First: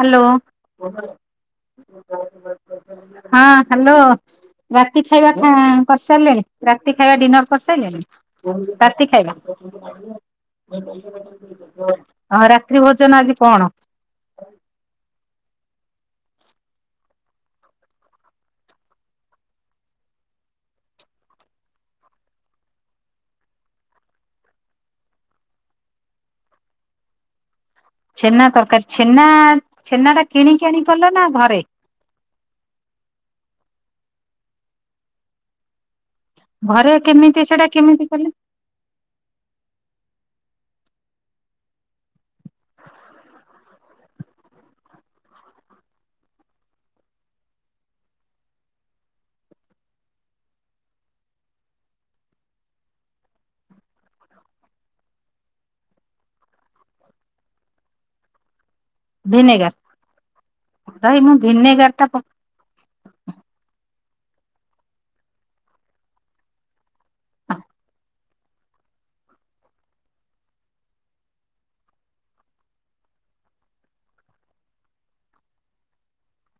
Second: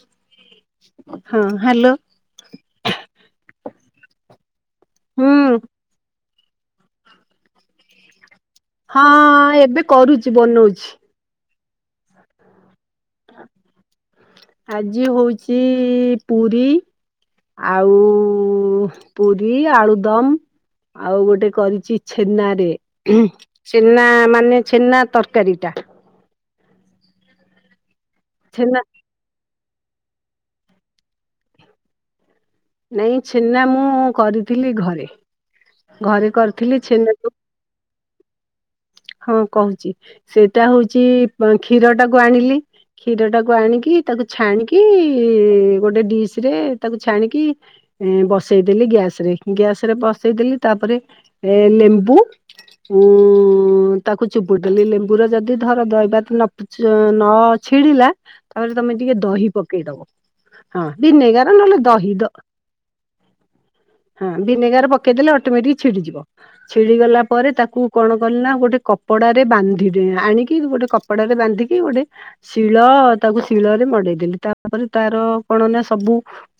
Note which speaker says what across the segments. Speaker 1: Hello.
Speaker 2: ହ [unintelligible]
Speaker 1: ହଁ hello. ରାତି ଖାଇବା
Speaker 2: ହୁଁ
Speaker 1: ହଁ କରିସାରିଲେଣି ରାତି ଖାଇବା ଡିନର୍ କରିସାରିଲେଣି। ରାତି ଖାଇବା
Speaker 2: ହଁ ଏବେ କରୁଛି ବନଉଛି।
Speaker 1: ହଁ ରା ରାତି ଭୋଜନ ଆଜି କଣ।
Speaker 2: ଆଜି ହଉଛି ପୁରୀ ଆଉ ହଁ ହଁ ପୁରୀ ଆଳୁଦମ। ଆଉ ଗୋଟେ କରିଚି ଛେନାରେ। ଛେନା ମାନେ ଛେନା ତରକାରୀ ଟା।
Speaker 1: ଛେନା ତରକାରୀ, ଛେନା ଛେନା ଟା କିଣିକି ଆଣିକି କଲ ନା ଘରେ?
Speaker 2: ନାଇଁ, ଛେନା ମୁଁ କରିଥିଲି ଘରେ। ଘରେ କରିଥିଲି
Speaker 1: ଘରେ
Speaker 2: ଛେନା
Speaker 1: କେମିତି ସେଟା କେମିତି କଲେ?
Speaker 2: ହଁ କହୁଚି, ସେଇଟା ହଉଚି [unintelligible] କ୍ଷୀର ଟାକୁ ଆଣିଲି କ୍ଷୀର ଟାକୁ ଆଣିକି, ତାକୁ ଛାଣିକି ଗୋଟେ ଡିସ୍ ରେ ତାକୁ ଛାଣିକି ଏ ବସେଇଦେଲି ଗ୍ୟାସ୍ ରେ, ଗ୍ୟାସ୍ ରେ ବସେଇଦେଲି ତାପରେ ଏ ଲେମ୍ବୁ ଉଁ, ମୁଁ ତାକୁ ଚୁପୁଡିଦେଲି ଲେମ୍ବୁ ରେ ଯଦି ଧର ଦଇବାତ୍ ପୁଛୁ ଅଁ, ନ ଛିଡିଲା ତାପରେ ତୋମେ ଟିକେ ଦହି
Speaker 1: ଭିନେଗାର
Speaker 2: ପକେଇ ଦବ, ହଁ
Speaker 1: ଭାଇ ମୁଁ
Speaker 2: ଭିନେଗାର ନହେଲେ
Speaker 1: ଟା
Speaker 2: ଦହି ଦ ହଁ ଭିନେଗାର ପକେଇଦେଲେ ଅଟୋମେଟିକ୍ ଛିଡିଯିବ। ଛିଡି ଗଲା ପରେ ତାକୁ କଣ କଲିନା ନା ଗୋଟେ କପଡାରେ ବାନ୍ଧିକି ଦେ ଆଣିକି ଗୋଟେ କପଡାରେ ବାନ୍ଧିକି ଗୋଟେ ଶିଳ, ତାକୁ ଶିଳରେ ମଡେଇଦେଲି, ତାପରେ ତାର କଣ ନା ସବୁ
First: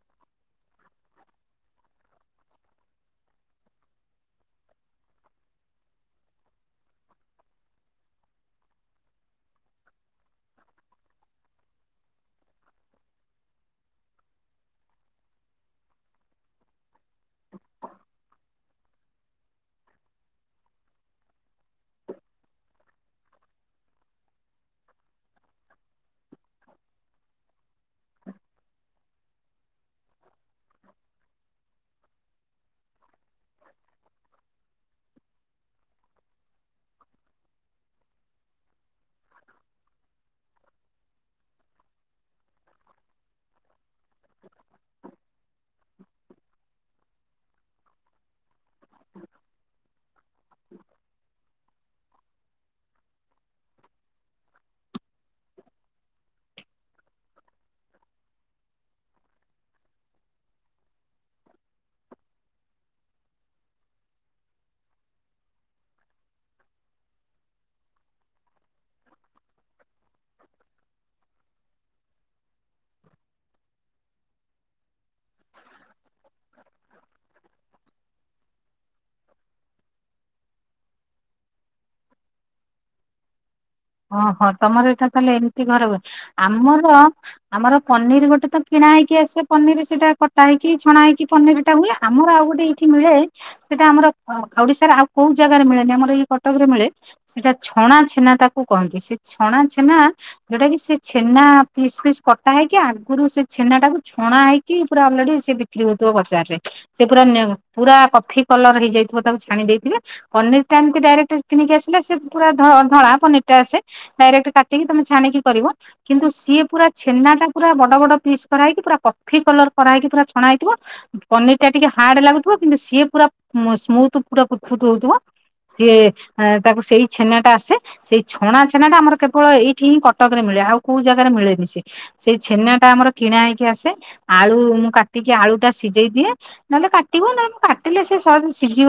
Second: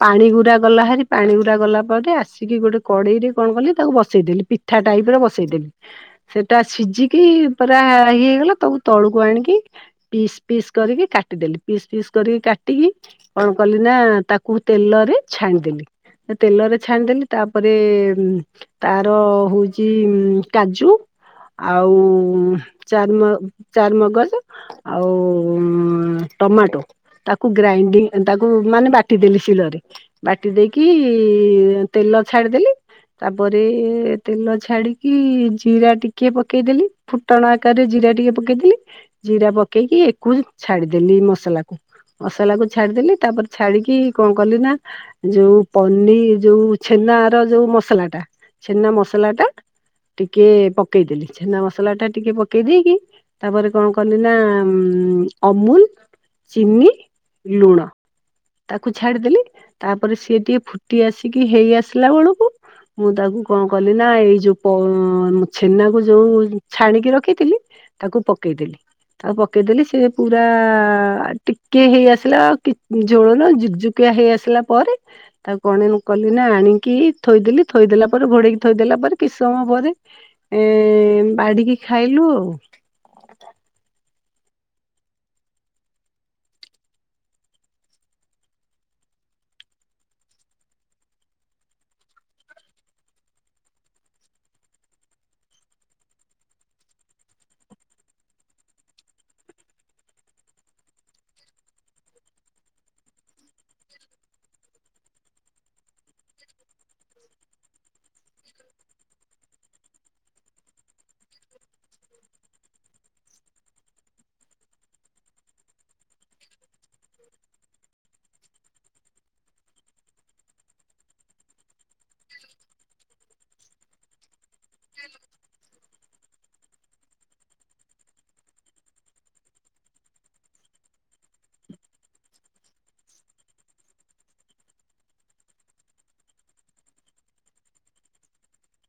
Speaker 2: ପାଣି ଗୁରା ଗଲା ହେରି ପାଣି ଗୁରା ଗଲା ପରେ ଆସିକି ଗୋଟେ କଡେଇ ରେ କଣ କଲି, ତାକୁ ବସେଇଦଲି। ପି ପିଠା ଟାଇପ୍ ର ବସେଇଦେଲି। ସେଟା ସିଜିକ୍ କି ପରା ଇଏ ହେଇଗଲା ତାକୁ ତଳୁକୁ ଆଣିକି ପିସ୍ ପିସ୍ କରିକି କାଟିଦେଲି, ପିସ୍ ପିସ୍ କରିକି କାଟିକି କଣ କଲି ନା, ତାକୁ ତେଲରେ ଛାଣିଦେଲି। ତେଲରେ ଛାଣିଦେଲି। ତାପରେ ତାର ହଉଚି କାଜୁ। ଆଉ ଚାରୁନା ଚାରୁମଗଜ। ଆଉ ଅଁ, ଟମାଟୋ ତାକୁ ଗ୍ରାଇଣ୍ଡି ତାକୁ ମାନେ ବାଟିଦେଲି ଶିଲରେ। ବାଟି ଦେଇକି ତେଲ ଛାଡିଦେଲି ତାପରେ ତେଲ ଛାଡିକି ଜିରା ଟିକେ ପକେଇଦେଲି ଫୁଟଣ ଆକାରରେ ଜିରା ଟିକେ ପକେଇଦେଲି। ଜିରା ପକେଇକି ଏକୁ ଛାଡିଦେଲି ମସଲାକୁ। ମସଲା କୁ ଛାଡିଦେଲି ତାପରେ ଛାଡିକି କଣ କଲି ନା ଯୋଉ ପନିର ଯୋଉ ଛେନ ର ଯୋଉ ମସଲା ଟା ଛେନା ମସଲା ଟା ଟିକେ ପକେଇଦେଲି। ଛେନା ମସଲା ଟା ଟିକେ ପକେଇ ଦେଇେଇକି ତାପରେ କଣ କଲି ନା ଅମୁଲ ଚିନି ଲୁଣ। ତାକୁ ଛାଡିଦେଲି ତାପରେ ସିଏ ଟିକେ ଫୁଟି ଆସିକି ହେଇ ଆସିଲା ବେଳକୁ ମୁଁ ତାକୁ କଣ କଲି ନା ଏଇ ଯୋଉ ଛେନାକୁ ଯୋଉ ଛାଣିକି ରଖିଥିଲି ତାକୁ ପକେଇଦେଲି। ଆଉ ପକେଇଦେଲି ସେ ପୁରା ଟିକେ ହେଇ ଆସିଲା ଆଉ ଝୋଳନୁ [unintelligible] ହେଇ ଆସିଲା ପରେ ତାକୁ କଣେ ମୁଁ କଲି ନା ଆଣିକି ଥୋଇଦେଲି, ଥୋଇଦେଲା ପରେ ଘୋଡେଇକି ଥୋଇଦେଲା ପରେ, କିସ ସମୟ ପରେ ଏ ବାଡିକି ଖାଇଲୁ ଆଉ।
Speaker 1: ଓହୋ ତମର ଏଇଟା ତାହେଲେ ଏମିତି ଘର ହୁ ଆମର ଆମର ପନିର ଗୋଟେ ତ କିଣା ହେଇକି ଆସେ ପନିର ସେଇଟା କଟା ହେଇକିଛଣା ହେଇକି ପନିର ଟା ହୁଏ ଆମର ଆଉ ଗୋଟେ ଏଇଠି ମିଳେ ସେଇଟା ଆମର ଓଡିଶାରେ ଆଉ କୋଉ ଜାଗାରେ ମିଳେନି ଆମର ଏଇ କଟକ ରେ ମିଳେ। ସେଟା ଛଣା ଛେନା ତାକୁ କହନ୍ତି। ସେ ଛଣା ଛେନା ଯୋଉଟା କିି ସେ ଛେନା ପିସ୍ ପିସ୍ କଟା ହେଇକି ଆଗରୁ ସେ ଛେନା ଟାକୁ ଛଣା ହେଇକି ପୁରା ଅଲରେଡି ସେ ବିକ୍ରି ହଉଥିବ ବଜାର ରେ ସେ ପୁରା ପୁରା କଫି କଲର ହେଇଯାଇଥିବ ତାକୁ ଛାଣି ଦେଇଥିବେ। ପନିର ଟା ଏମିତି ଡାଇରେକ୍ଟ କିଣିକି ଆସିଲେ ସେ ପୁରା ଧଳା ପନିର ଟା ଆସେ। ଡାଇରେକ୍ଟ କାଟିକି ତମେ ଛାଣିକି କରିବ। କିନ୍ତୁ ସିଏ ପୁରା ଛେନା ଟା ପୁରା ବଡ ବଡ ପିସ୍ କରାହେଇକି ପୁରା କଫି କଲର କରାହେଇକି ପୁରା ଛଣା ହେଇଥିବ। ପନିର ଟା ଟିକେ ହାର୍ଡ ଲାଗୁଥିବ କିନ୍ତୁ ସିଏ ପୁରା ସ୍ମୁଥ ପୁରା ପୁ ପୁଚ ପୁଚ ହଉଥିବ। ସିଏ ତାକୁ ସେଇ ଛେନା ଟା ଆସେ ସେଇ ଛଣା ଛେନା ଟା ଆମର କେବଳ ଏଇଠି ହିଁ କଟକ ରେ ମିଳେ ଆଉ କୋଉ ଜାଗାରେ ମିଳେ ସେ। ସେଇ ଛେନା ଟା ଆମର କିଣା ହେଇକି ଆସେ ଆଳୁ ମୁଁ କାଟିକି ଆଳୁ ଟା ସିଝେଇ ଦିଏ ନହେଲେ କାଟିବ ନହଲେ ମୁ କାଟେ ସେ ସ ସିଝିବ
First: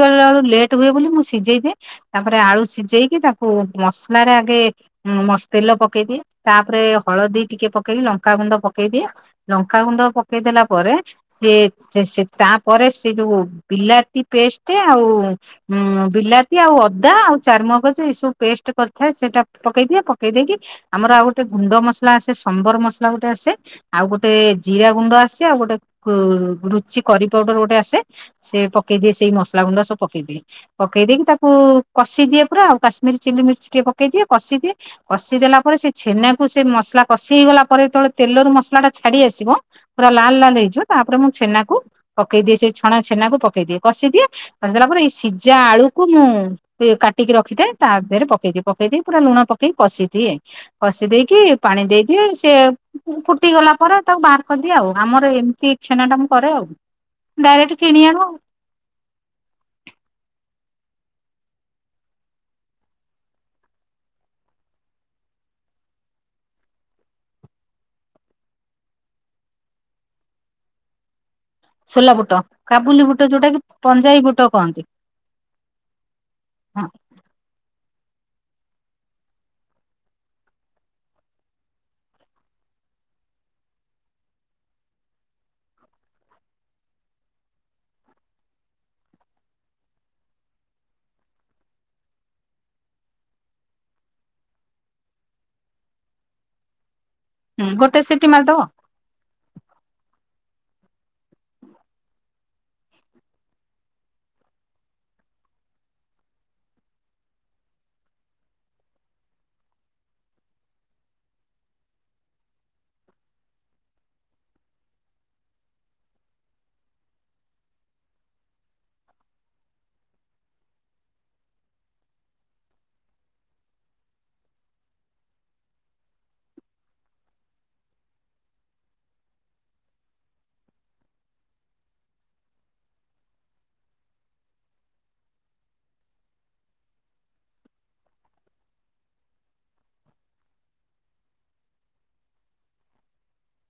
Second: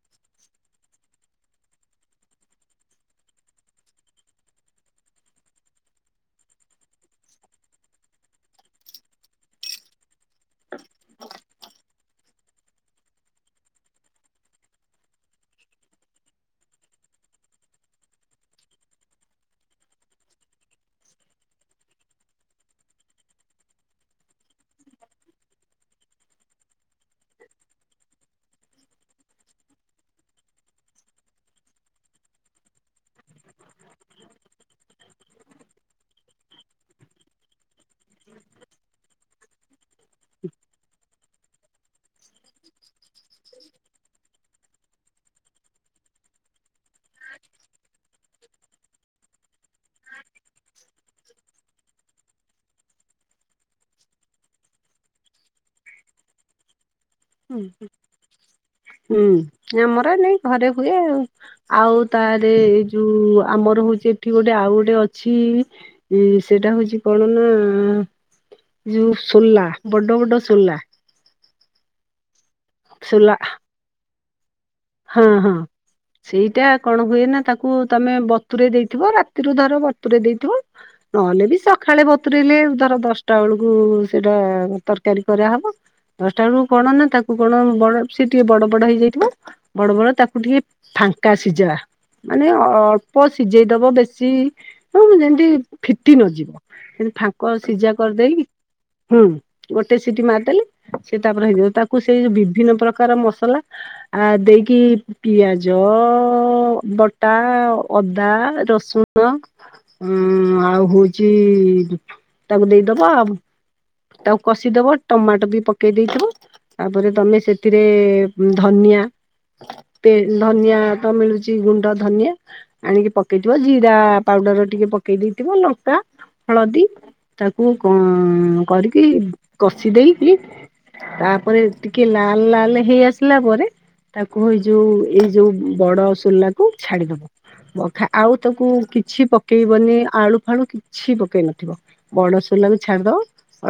Speaker 1: ଲେଟ୍ ହୁଏ ବୋଲି ମୁଁ ସିଝେଇଦିଏ। ତାପରେ ଆଳୁ ସିଝେଇକି ତାକୁ ମସଲା ରେ ଆଗେ ଁ ମସ ତେଲ ପକେଇଦିଏ ତାପରେ ହଳଦୀ ଟିକେ ପକେଇକି ଲଙ୍କାଗୁଣ୍ଡ ପକେଇଦିଏ। ଲଙ୍କାଗୁଣ୍ଡ ପକେଇ ଦେଲା ପରେ ସେ ତାପରେ ସେ ଯୋଉ ବିଲାତି ପେଷ୍ଟ ଆଉ ହଁ ବିଲାତି ଆଉ ଅଦା ଆଉ ଚାରମଗଜ ଏସବୁ ପେଷ୍ଟ କରି ଥାଏ ସେଇଟା ପକେଇ ଦିଏ ପକେଇ ଦେଇେଇକି ଆମର ଆଉ ଗୋଟେ ଗୁଣ୍ଡ ମସଲା ଆସେ ସମ୍ବର ମସଲା ଗୋଟେ ଆସେ ଆଉ ଗୋଟେ ଜିରା ଗୁଣ୍ଡ ଆସେ ଆଉ ଗୋଟେ ରୁଚି କରି ପାଉଡର ଗୋଟେ ଆସେ। ସେ ପକେଇ ଦିଏ ସେଇ ମସଲା ଗୁଣ୍ଡ ସବୁ ପକେଇ ଦିଏ। ପକେଇ ଦେଇକି ତାକୁ କଷେଇ ଦିଏ ପୁରା ଆଉ କାଶମୀରୀ ଚିଲି ମିର୍ଚ ଟିକେ ପକେଇଦିଏ କଶିଦିଏ। କଷିଦ ଦେଲା ପରେ ସେ ଛେନାକୁ ସେ ମସଲା କଷି ହେଇଗଲା ପରେ ତବେଳେ ତେଲରୁ ମସଲା ଟା ଛାଡି ଆସିବ ପୁରା ଲାଲ ଲାଲ ହେଇଯିବ ତାପରେ ମୁଁ ଛେନାକୁ ପକେଇ ଦିଏ ସେ ଛଣା ଛେନାକୁ ପକେଇ ଦିଏ କଷିଦିଏ ବାଚିଲା ପରେ ଏଇ ସିଝା ଆଳୁ କୁ ମୁଁ କାଟିକି ରଖିଥାଏ ତା ଦେହରେ ପକେଇଦିଏ। ପକେଇ ଦେଇ ପୁରା ଲୁଣ ପକେଇକ କଷି ଦିଏ କଷି ଦେଇେଇକି ପାଣି ଦେଇଦିଏ ସେ ଫୁଟିଗଲା ପରେ ତାକୁ ବାହାର କରିଦିଏ ଆଉ ଆମର ଏମିତି ଇ ଛେନା ଟା ମୁଁ କରେ ଆଉ।
Speaker 2: ହୁଁ
Speaker 1: ଡାଇରେକ୍ଟ
Speaker 2: ହଁ
Speaker 1: କିଣି ଆଣୁ ଆଉ
Speaker 2: ହୁଁ ଆମର ନାଇ ଘରେ ହୁଏ ଆଉ। ଆଉ ତାରେ ଏଇ ଯୋଉ ଆମର ହଉଛି, ଏଠି ଗୋଟେ ଆଉ ଗୋଟେ ଅଛି ଇଁ ସେଟା ହଉଛି କଣ ନା ଯୋଉ ସୋଲା, ବଡ ବଡ ସୋଲା
Speaker 1: ସୋଲା ବୁଟ, କାବୁଲି ବୁଟ
Speaker 2: ସୋଲା
Speaker 1: ଯୋଉଟାକି ପଞ୍ଜାଇ ବୁଟ କହନ୍ତି
Speaker 2: ହଁ ହଁ ସେଇଟା
Speaker 1: ହଁ
Speaker 2: କଣ ହୁଏ ନା ତାକୁ ତମେ ବତୁରେଇ ଦେଇଥିବ ରାତିରୁ ଧର ବତୁରେଇ ଦେଇଥିବ ନହେଲେ ବି ସକାଳେ ବତୁରେଇଲେ ଧର ଦଶଟା ବେଳକୁ ସେଇଟା ତରକାରୀ କରାହବ। ଦଶଟା ବେଳକୁ କଣନା ତାକୁ କଣ ବଡ ସେ ଟିକେ ବଡ ବଡ ହେଇଯାଇଥିବ ବଡ଼ ବଡ଼ ତାକୁ ଟିକେ ଫାଙ୍କା ସିଝା, ମାନେ ଅଳ୍ପ ସିଝେଇଦବ, ବେଶୀ ହଁ, ଯେମତି ଫିଟି ନଯିବ, ସେମତି ଫାଙ୍କ ସିଝା
Speaker 1: ଗୋଟେ ସିଟି
Speaker 2: କରିଦେଇକି
Speaker 1: ମାରିଦବ
Speaker 2: ହୁଁ, ଗୋଟେ ସିଟିି ମାରିଦେଲି, ସେ ତାପରେ ହେଇଯିବ। ତାକୁ ସେଇ ବିଭିନ୍ନ ପ୍ରକାର ମସଲା ଆଦେଇ କି, ପିଆଜ---ବଟା ଅଦା ରସୁଣ ହଁ---ଆଉ ହଉଛି ତାକୁ ଦେଇଦବା ଆଉ ତାକୁ କଷିଦବ, ଟମାଟୋ ବି ପକେଇ ଦେଇଥିବ ତାପରେ ତମେ ସେଥିରେ ଧନିଆ ଧନିଆ ତ ମିଳୁଚ ଗୁଣ୍ଡ ଧନିଆ ଆଣିକି ପକେଇଥିବ ଜିରା ପାଉଡର ଟିକେ ପକେଇ ଦେଇଥିବ ଲଙ୍କା ହଳଦୀ ତାକୁ କଣ କରିକି କଷି ଦେଇେଇକି ତାପରେ ଟିକେ ଲାଲ ଲାଲ ହେଇ ଆସିଲା ପରେ ତାକୁ ଏଇ ଯୋଉ ଏଇ ଯୋଉ ବଡସୋଲାକୁ ଛାଡିଦବ ଆଉ ତାକୁ କିଛି ପକେଇବନି, ଆଳୁ ଫାଳୁ କିଛି ପକେଇ ନଥିବ ବଡସୋଲାକୁୁ ଛାଡିଦେଵ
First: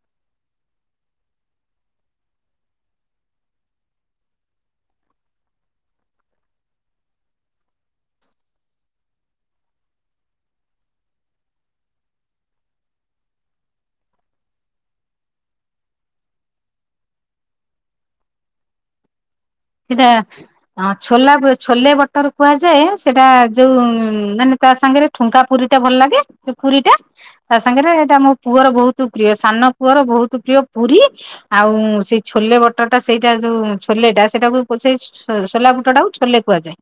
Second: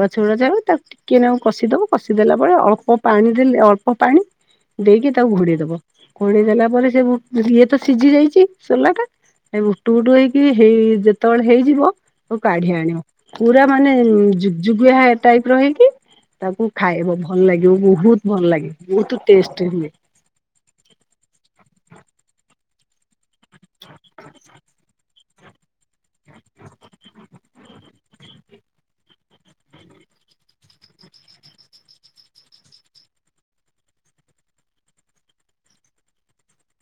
Speaker 2: ଅଳଛେଉଳଜାଉ ତାକୁ ଟିକିଏନାକୁ କଷିଦବ କଷିଦେଵାପରେ ଅଳ୍ପ ପାଣି ଦେଲେ, ଅଳ୍ପ ପାଣି ଦେଇକି ତାକୁ ଘୋଡେଇ ଦବ, ଘୋଡେଇ ଦେଲା ପରେ ସେ ଇଏ ତ ସିଝି ଯାଇଛି ସୋଲାଟା ଏ ବୁଟୁବୁଟୁ ହେଇକି ହେଇ ଯେତେବେଳେ ହେଇଯିବ ତାକୁ କାଢି ଆଣିବ, ପୁରା ମାନେ ପୁରା ଜୁକୁଜୁକିଆ ଟାଇପର ହେଇକି ତାକୁ ଖାଇବ, ଭଲ ଲାଗିବ ବହୁତ ଭଲ ଲାଗେ, ବହୁତ ଟେଷ୍ଟ ହୁଏ
Speaker 1: ହା- ହଁ, ଛୋଲା ଛୋଲେ ବଟର କୁହାଯାଏ, ସେଟା ଯୋଉ ମାନେ ତା ସାଙ୍ଗରେ ଠୁଙ୍କା ପୁରୀଟା ଭଲ ଲାଗେ, ଏ ପୁରୀଟା, ତା ସାଙ୍ଗରେ ଏଇଟା ମୋ ପୁଅର ବହୁତ ପ୍ରିୟ, ସାନ ପୁଅର ବହୁତ ପ୍ରିୟ ପୁରୀ ଆଉ ମୁଁ ସେଇ ଛୋଲେ ବଟରଟା, ସେଇଟା ଯୋଉ ଛୋଲେଟା ସେଟାକୁ ପୋଛେଇ ସୋଲାବୁଟ ଟାକୁ ଛୋଲେ କୁହାଯାଏ,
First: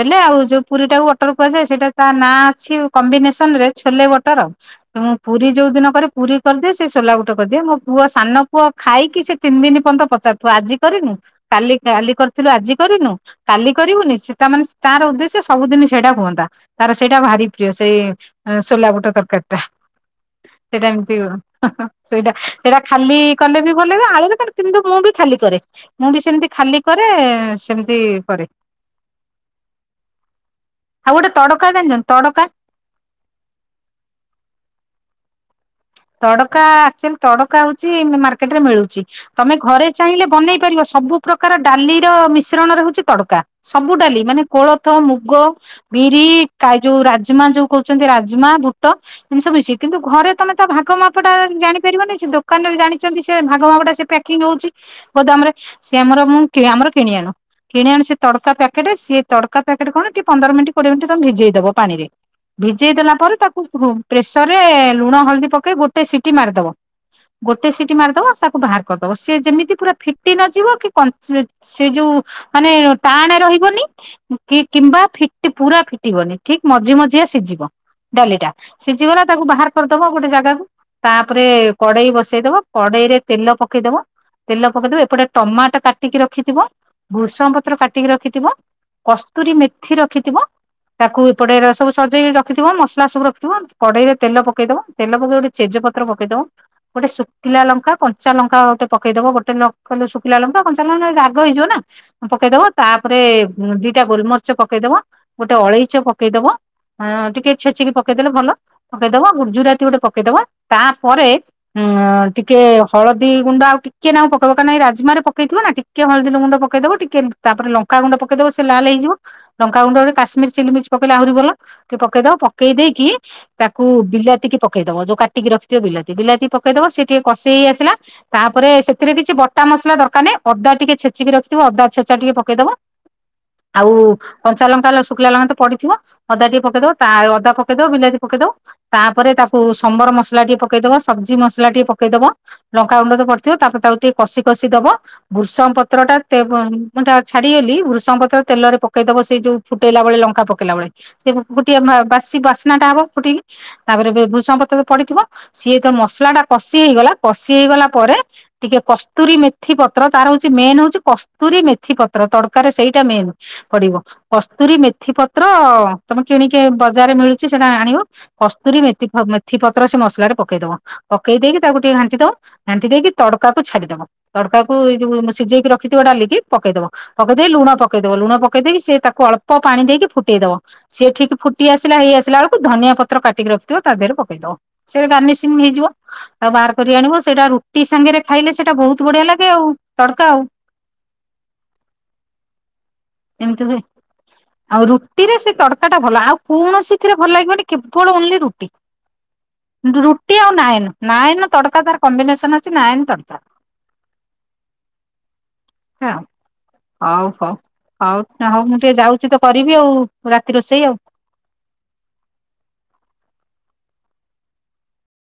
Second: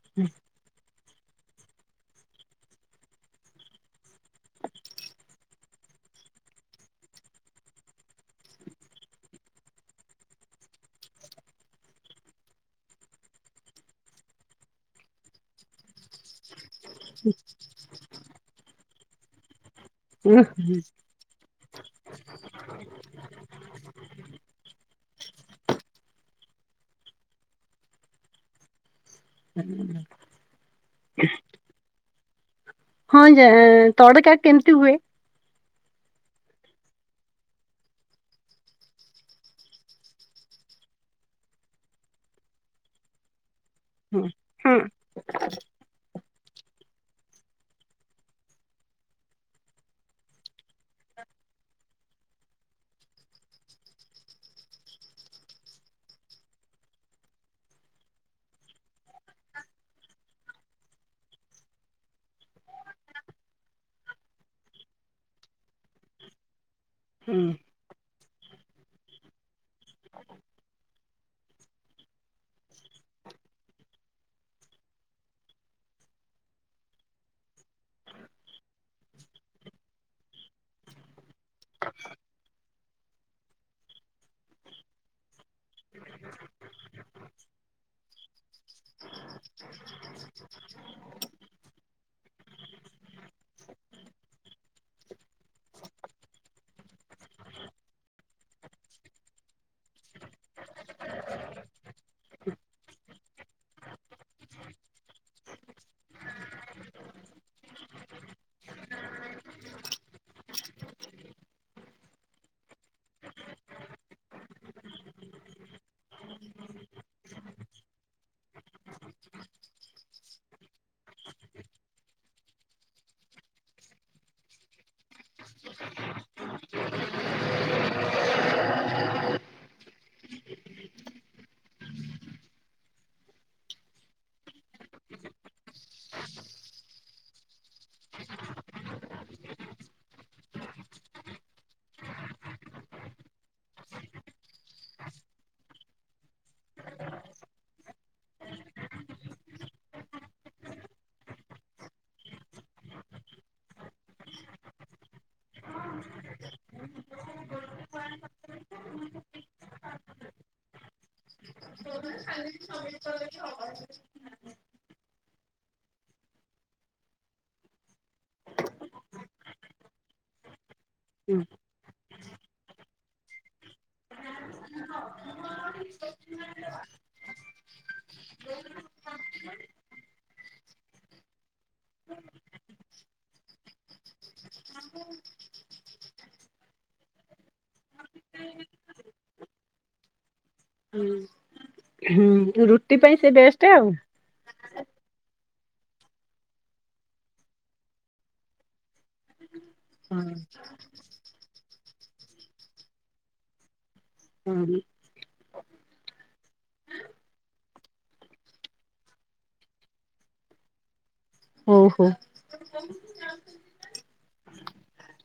Speaker 1: ହେଲେ ଆଉ ଯଉ ପୁରୀ ଟାକୁ ଟର କୁହାଯାଏ, ସେଟା ତା ନାଁ ଅଛି କମ୍ବିନେସନରେ ଛୋଲେ ବଟର ତ ମୁଁ ପୁରୀ ଯୋଉ ଦିନ କରେ ପୁରୀ କରିଦିଏ, ସେ ସୋଲାବୁଟ କରିଦିଏ ମୋ ପୁଅ ସାନ ପୁଅ ଖାଇକି ସେ ତିନିଦିନି ପର୍ଯ୍ୟନ୍ତ ପଚାରୁଥିବ, ଆଜି କରିନୁ, କାଲି କାଲି କରିଥିଲୁ ଆଜି କରିନୁ, କାଲି କରିବୁନି, ସେଟା ମାନେ ତାର ଉଦ୍ଦେଶ୍ୟ ସବୁଦିନ ସେଟା ହୁଅନ୍ତା। ତାର ସେଇଟା ଭାରି ପ୍ରିୟ ସେଇ ସୋଲା ବୁଟ ତରକାରୀଟା। ସେଇଟା ଏମିତି- ହଁ ହଁ ସେଇଟା ସେଇଟା ଖାଲି କଲେ ବି ଭଲ ଲାଗିବ ଆଳୁରେ ପଡ଼ିଲେ, କିନ୍ତୁ ମୁଁ ବି ଖାଲି କରେ ମୁଁ ବି ସେମିତି ଖାଲି କରେ, ସେମିତି କରେ
Speaker 2: ହୁଁ [inaudible]
Speaker 1: ଆଉ ଗୋଟେ ତଡକା ଜାଣିଚନ୍ତି, ତଡକା
Speaker 2: ହଁ, ଯା ତଡକା କେମିତି ହୁଏ?
Speaker 1: ତଡକା, ଆକ୍ଚୁଆଲି ତଡକା ହଉଛି ମାର୍କେଟରେ ମିଳୁଛି। ତମେ ଘରେ ଚାହିଁଲେ ବନେଇ ପାରିବ, ସବୁ ପ୍ରକାର ଡାଲିର ମିଶ୍ରଣରେ ହଉଛି ତଡକା। ସବୁଡାଲି,
Speaker 2: ହୁଁ
Speaker 1: ମାନେ କୋଳଥ ମୁଗ ବିରି କାଯୋଉ ରାଜମା ଯୋଉ କହୁଛନ୍ତି ରାଜମା ଭୁଟ ଏମିତିସବୁ ମିଶି, କିନ୍ତୁ ଘରେ ତମେ ତ ଭାଗମାପଟା ଜାଣିପାରିବନି, ସେ ଦୋକାନରେ ଜାଣିଛନ୍ତି ସେ ଭାଗମାପଟା ସେ ପ୍ୟାକିଂ ହଉଛି ଗୋଦାମରେ, ସେ ଆମର ମୁଁ ଆମର କିଣି ଆଣୁ କିଣି ଆଣି ସେ ତଡକା ପ୍ୟାକେଟ ସିଏ ତଡକା ପ୍ୟାକଟ କଣ, ଟିକେ ପନ୍ଦର ମିନଟ କୋଡିଏ ମିନିଟ ତମେ ଭିଜେଇଦବ ପାଣିରେ ଭିଜେଇ ଦେଲା ପରେ, ତାକୁ ପ୍ରେସରରେ ଲୁଣ ହଳଦୀ ପକେଇ ଗୋଟେ ସିଟି ମାରିଦବ,
Speaker 2: ହୁଁ
Speaker 1: ଗୋଟେ ସିଟି ମାରିଦବ ତାକୁ ବାହାର କରିଦବ ସିଏ ଯେମିତି ପୁରା ଫିଟି ନଯିବ କି ସେ ଯୋଉ ମାନେ ଟାଣେ ରହିବନି କି କିମ୍ବା ପୁରା ଫିଟିବନି ଠିକ ମଝି ମଝିଆ ସିଝିବ ଡାଲିଟା ସିଝିଗଲା ତାକୁ ବାହାର କରିଦବ ଗୋଟେ ଜାଗାକୁ ତାପରେ କଡେଇ ବସେଇଦବ କଡେଇରେ ତେଲ ପକେଇଦବ ତେଲ ପକେଇଦବ ଏପଟେ ଟମାଟୋ କାଟିକି ରଖିଥିବ ଭୃଷଣ ପତ୍ର କାଟିକି ରଖିଥିବ କସ୍ତୁରୀ ମେଥି ରଖିଥିବ ତାକୁ ଏପଡେଇରେ ସବୁ ସଜେଇକି ରଖିଥିବ ମସଲା ସବୁ ରଖିଥିବ କଡେଇରେ ତେଲ ପକେଇଦବ ତେଲ ତା ପରେ ଗୋଟେ ଚେଜ ପତ ପକେଇ ଦବ ଗୋଟେ ଶୁଖିଲା ଲଙ୍କା କଞ୍ଚା ଲଙ୍କା ଗୋଟେ ପକେଇଦବ ଗୋଟେ ଲ ଶୁଖିଲା ଲଙ୍କା କଞ୍ଚା ଲଙ୍କା ନେଲେ ରାଗ ହେଇଯିବ ନା ପକେଇଦବ ତାପରେ ଉମ ଦିଟା ଗୋଲମରିଚ ପକେଇଦବ ଗୋଟେ ଅଳେଇଚ ପକେଇଦବ। ହ ଟିକେ ଛେଚିକି ପକେଇଦେଲେ ଭଲ ପକେଇଦବା ଗୁଜୁରାତି ଗୋଟେ ପକେଇଦବା ତାପରେ ହଁ ଟିକେ ହଳଦୀ ଗୁଣ୍ଡ ଆଉ ଟିକେ ନାଁ ପକେଇବ କ ଏ ରାଜମାରେ ପକେଇଥିବ ନା ଟିକେ ହଳଦୀ ଗୁଣ୍ଡ ପକେଇଦବ ଟିକେ ତାପ ଲଙ୍କାଗୁଣ୍ଡ ପକେଇଦବ ସେ ଲାଲ ହେଇଯିବ। ଲଙ୍କାଗୁଣ୍ଡରେ କାଶ୍ମୀର ଚିଲି ମିରିଚ ପକେଇଲେ ଆହୁରି ଭଲ ଟିକେ ପକେଇଦବ ଉ ପକେଇ ଦେଇକି ତାକୁ ବିଲାତିକି ପକେଇ ଦବ ଯୋଉକାଟିକି ରଖିଥିବ ବିଲାତି ବିଲାତି ପକେଇ ଦବ ସିଏ ଟିକେ କଷେଇ ହେଇ ଆସିଲା ତାପରେ ସେଥିରେ କିଛି ବଟା ମସଲା ଦରକାର ନାଇଁ ଅଦା ଟିକେ ଛେଚିକି ରଖିଥିବ ଅଦା ଛେଚା ଟିକେ ପକେଇଦବ ଆଉ କଞ୍ଚାଲଙ୍କା ଶୁଖିଲା ଲଙ୍କା ତ ପଡିଥିବ ଅଦା ଟିକେ ପକେଇ ଦଉ ତା ଅଦା ପକେଇ ଦଉ ବିଲାତି ପକେଇ ଦଉ ତାପରେ ତା କୁ ସମ୍ବର ମସଲା ଟିକେ ପକେଇଦବ ସବଜି ମସଲା ଟିକେ ପକେଇଦବ ଲଙ୍କା ଗଣ୍ଡ ପଡିଥିବ ତାପରେ ତାକୁ ଟିକେ କଷି କଷି ଦବ ବୃଷଙ୍ଗ ପତ୍ର ଟା [unintelligible] ଛାଡିଗଲି ବୃଷଙ୍ଗ ପତ୍ର ତେଲରେ ପକେଇ ଦବ ସେଇ ଯୋଉ ଫୁଟେଇଲା ବଳେ ଲଙ୍କା ପକେଇଲା ବଳେ ସେ ଗୋଟଏ ବାସି ବାସ୍ନାଟା ହବ ଫୋଟିକି ତାପରେ ଭୁ ଭୃଷୁଙ୍ଗା ପତ୍ର ପଡିଥିବ ସିଏ ତ ମସଲା ଟା କଷି ହେଇଗଲା କଷି ହେଇଗଲା ପରେ ଟିକେ କସ୍ତୁରୀ ମେଥି ପତ୍ର ତାର ହଉଛି ମେନ ହଉଛି କସ୍ତୁରୀ ମେ ଥି ପତ୍ର ତଡକାରେ ସେଇଟା ମେନ୍ ପଡିବ କସ୍ତୁରୀ ମେଥି ପତ୍ର ତମେ କିଣିକି ବଜାରରେ ମିଳୁଛି ସେଇଟା ଆଣିବ ପ କସ୍ତୁରୀ ମେତି ଥି ପତ୍ର ସେ ମସଲାରେ ପକେଇଦବ ପକେଇ
Speaker 2: ହୁଁ
Speaker 1: ଦେଇକି ତାକୁ ଟିକେ ଘାଣ୍ଟି ଦବ ଘାଣ୍ଟି ଦେଇକି ତଡ଼କାକୁ ଛାଡ଼ିଦବ। ତଡକାକୁଉ ସିଝେଇକି ରଖିଥିବ ଡାଲିକି ପକେଇଦବ ପକେଇ ଦେଇେ ଲୁଣ ପକେଇଦବ ଲୁଣ ପକେଇ ଦେଇେଇି ସେ ତାକୁ ଅଳ୍ପ ପାଣି ଦେଇକି ଫୁଟେଇ ଦବ ସିଏ ଠିକ୍ ଫୁଟି ଆସିଲା ହେଇଆସିଲା ବେଳକୁ ଧନିଆ ପତ୍ର କାଟିକି ରଖିଥିବ ତା ଧେରେ ପ କେଇଦବ ସେଟା ଗାର୍ନିସିଂ ହେଇଯିବ। ଆଉ ବାହାର କରି ଆଣିବ ସେଇଟା ରୁଟି ସାଙ୍ଗରେ ଖାଇଲେ ସେଇଟା ବହୁତ ବଢିଆ ଲାଗେ ଆଉ ତଡକା ଆଉ।
Speaker 2: ହୁଁ ରୁଟି ପାଇଁ ସେ
Speaker 1: ଏମିତି
Speaker 2: ବେଷ୍ଟ
Speaker 1: ହୁଏ
Speaker 2: ଆଉ।
Speaker 1: ଆଉ ରୁଟିରେ ସେ ତଡକା ଟା ଭଲ ଆଉ କୌଣସି ଥିରେ ଭଲ ଲାଗିବନି କେବଳ ଓନ୍ଲି ରୁଟି।
Speaker 2: ହଁ
Speaker 1: ରୁଟି ଆଉ ନାଏନ୍, ନାଏନ୍ ତଡକା ତାର କମ୍ବିନେସନ୍ ଅଛି ନାଏନ୍ ତଡକା।
Speaker 2: [unintelligible]
Speaker 1: ହଁ। ହଉ-ହଉ-ହଉ-ହଉ ମୁଁ ଟିକେ ଯାଉଚି ତ କରିବି ଆଉ ରାତି ରୋଷେଇ ଆଉ।
Speaker 2: ହଉ-ହଉ।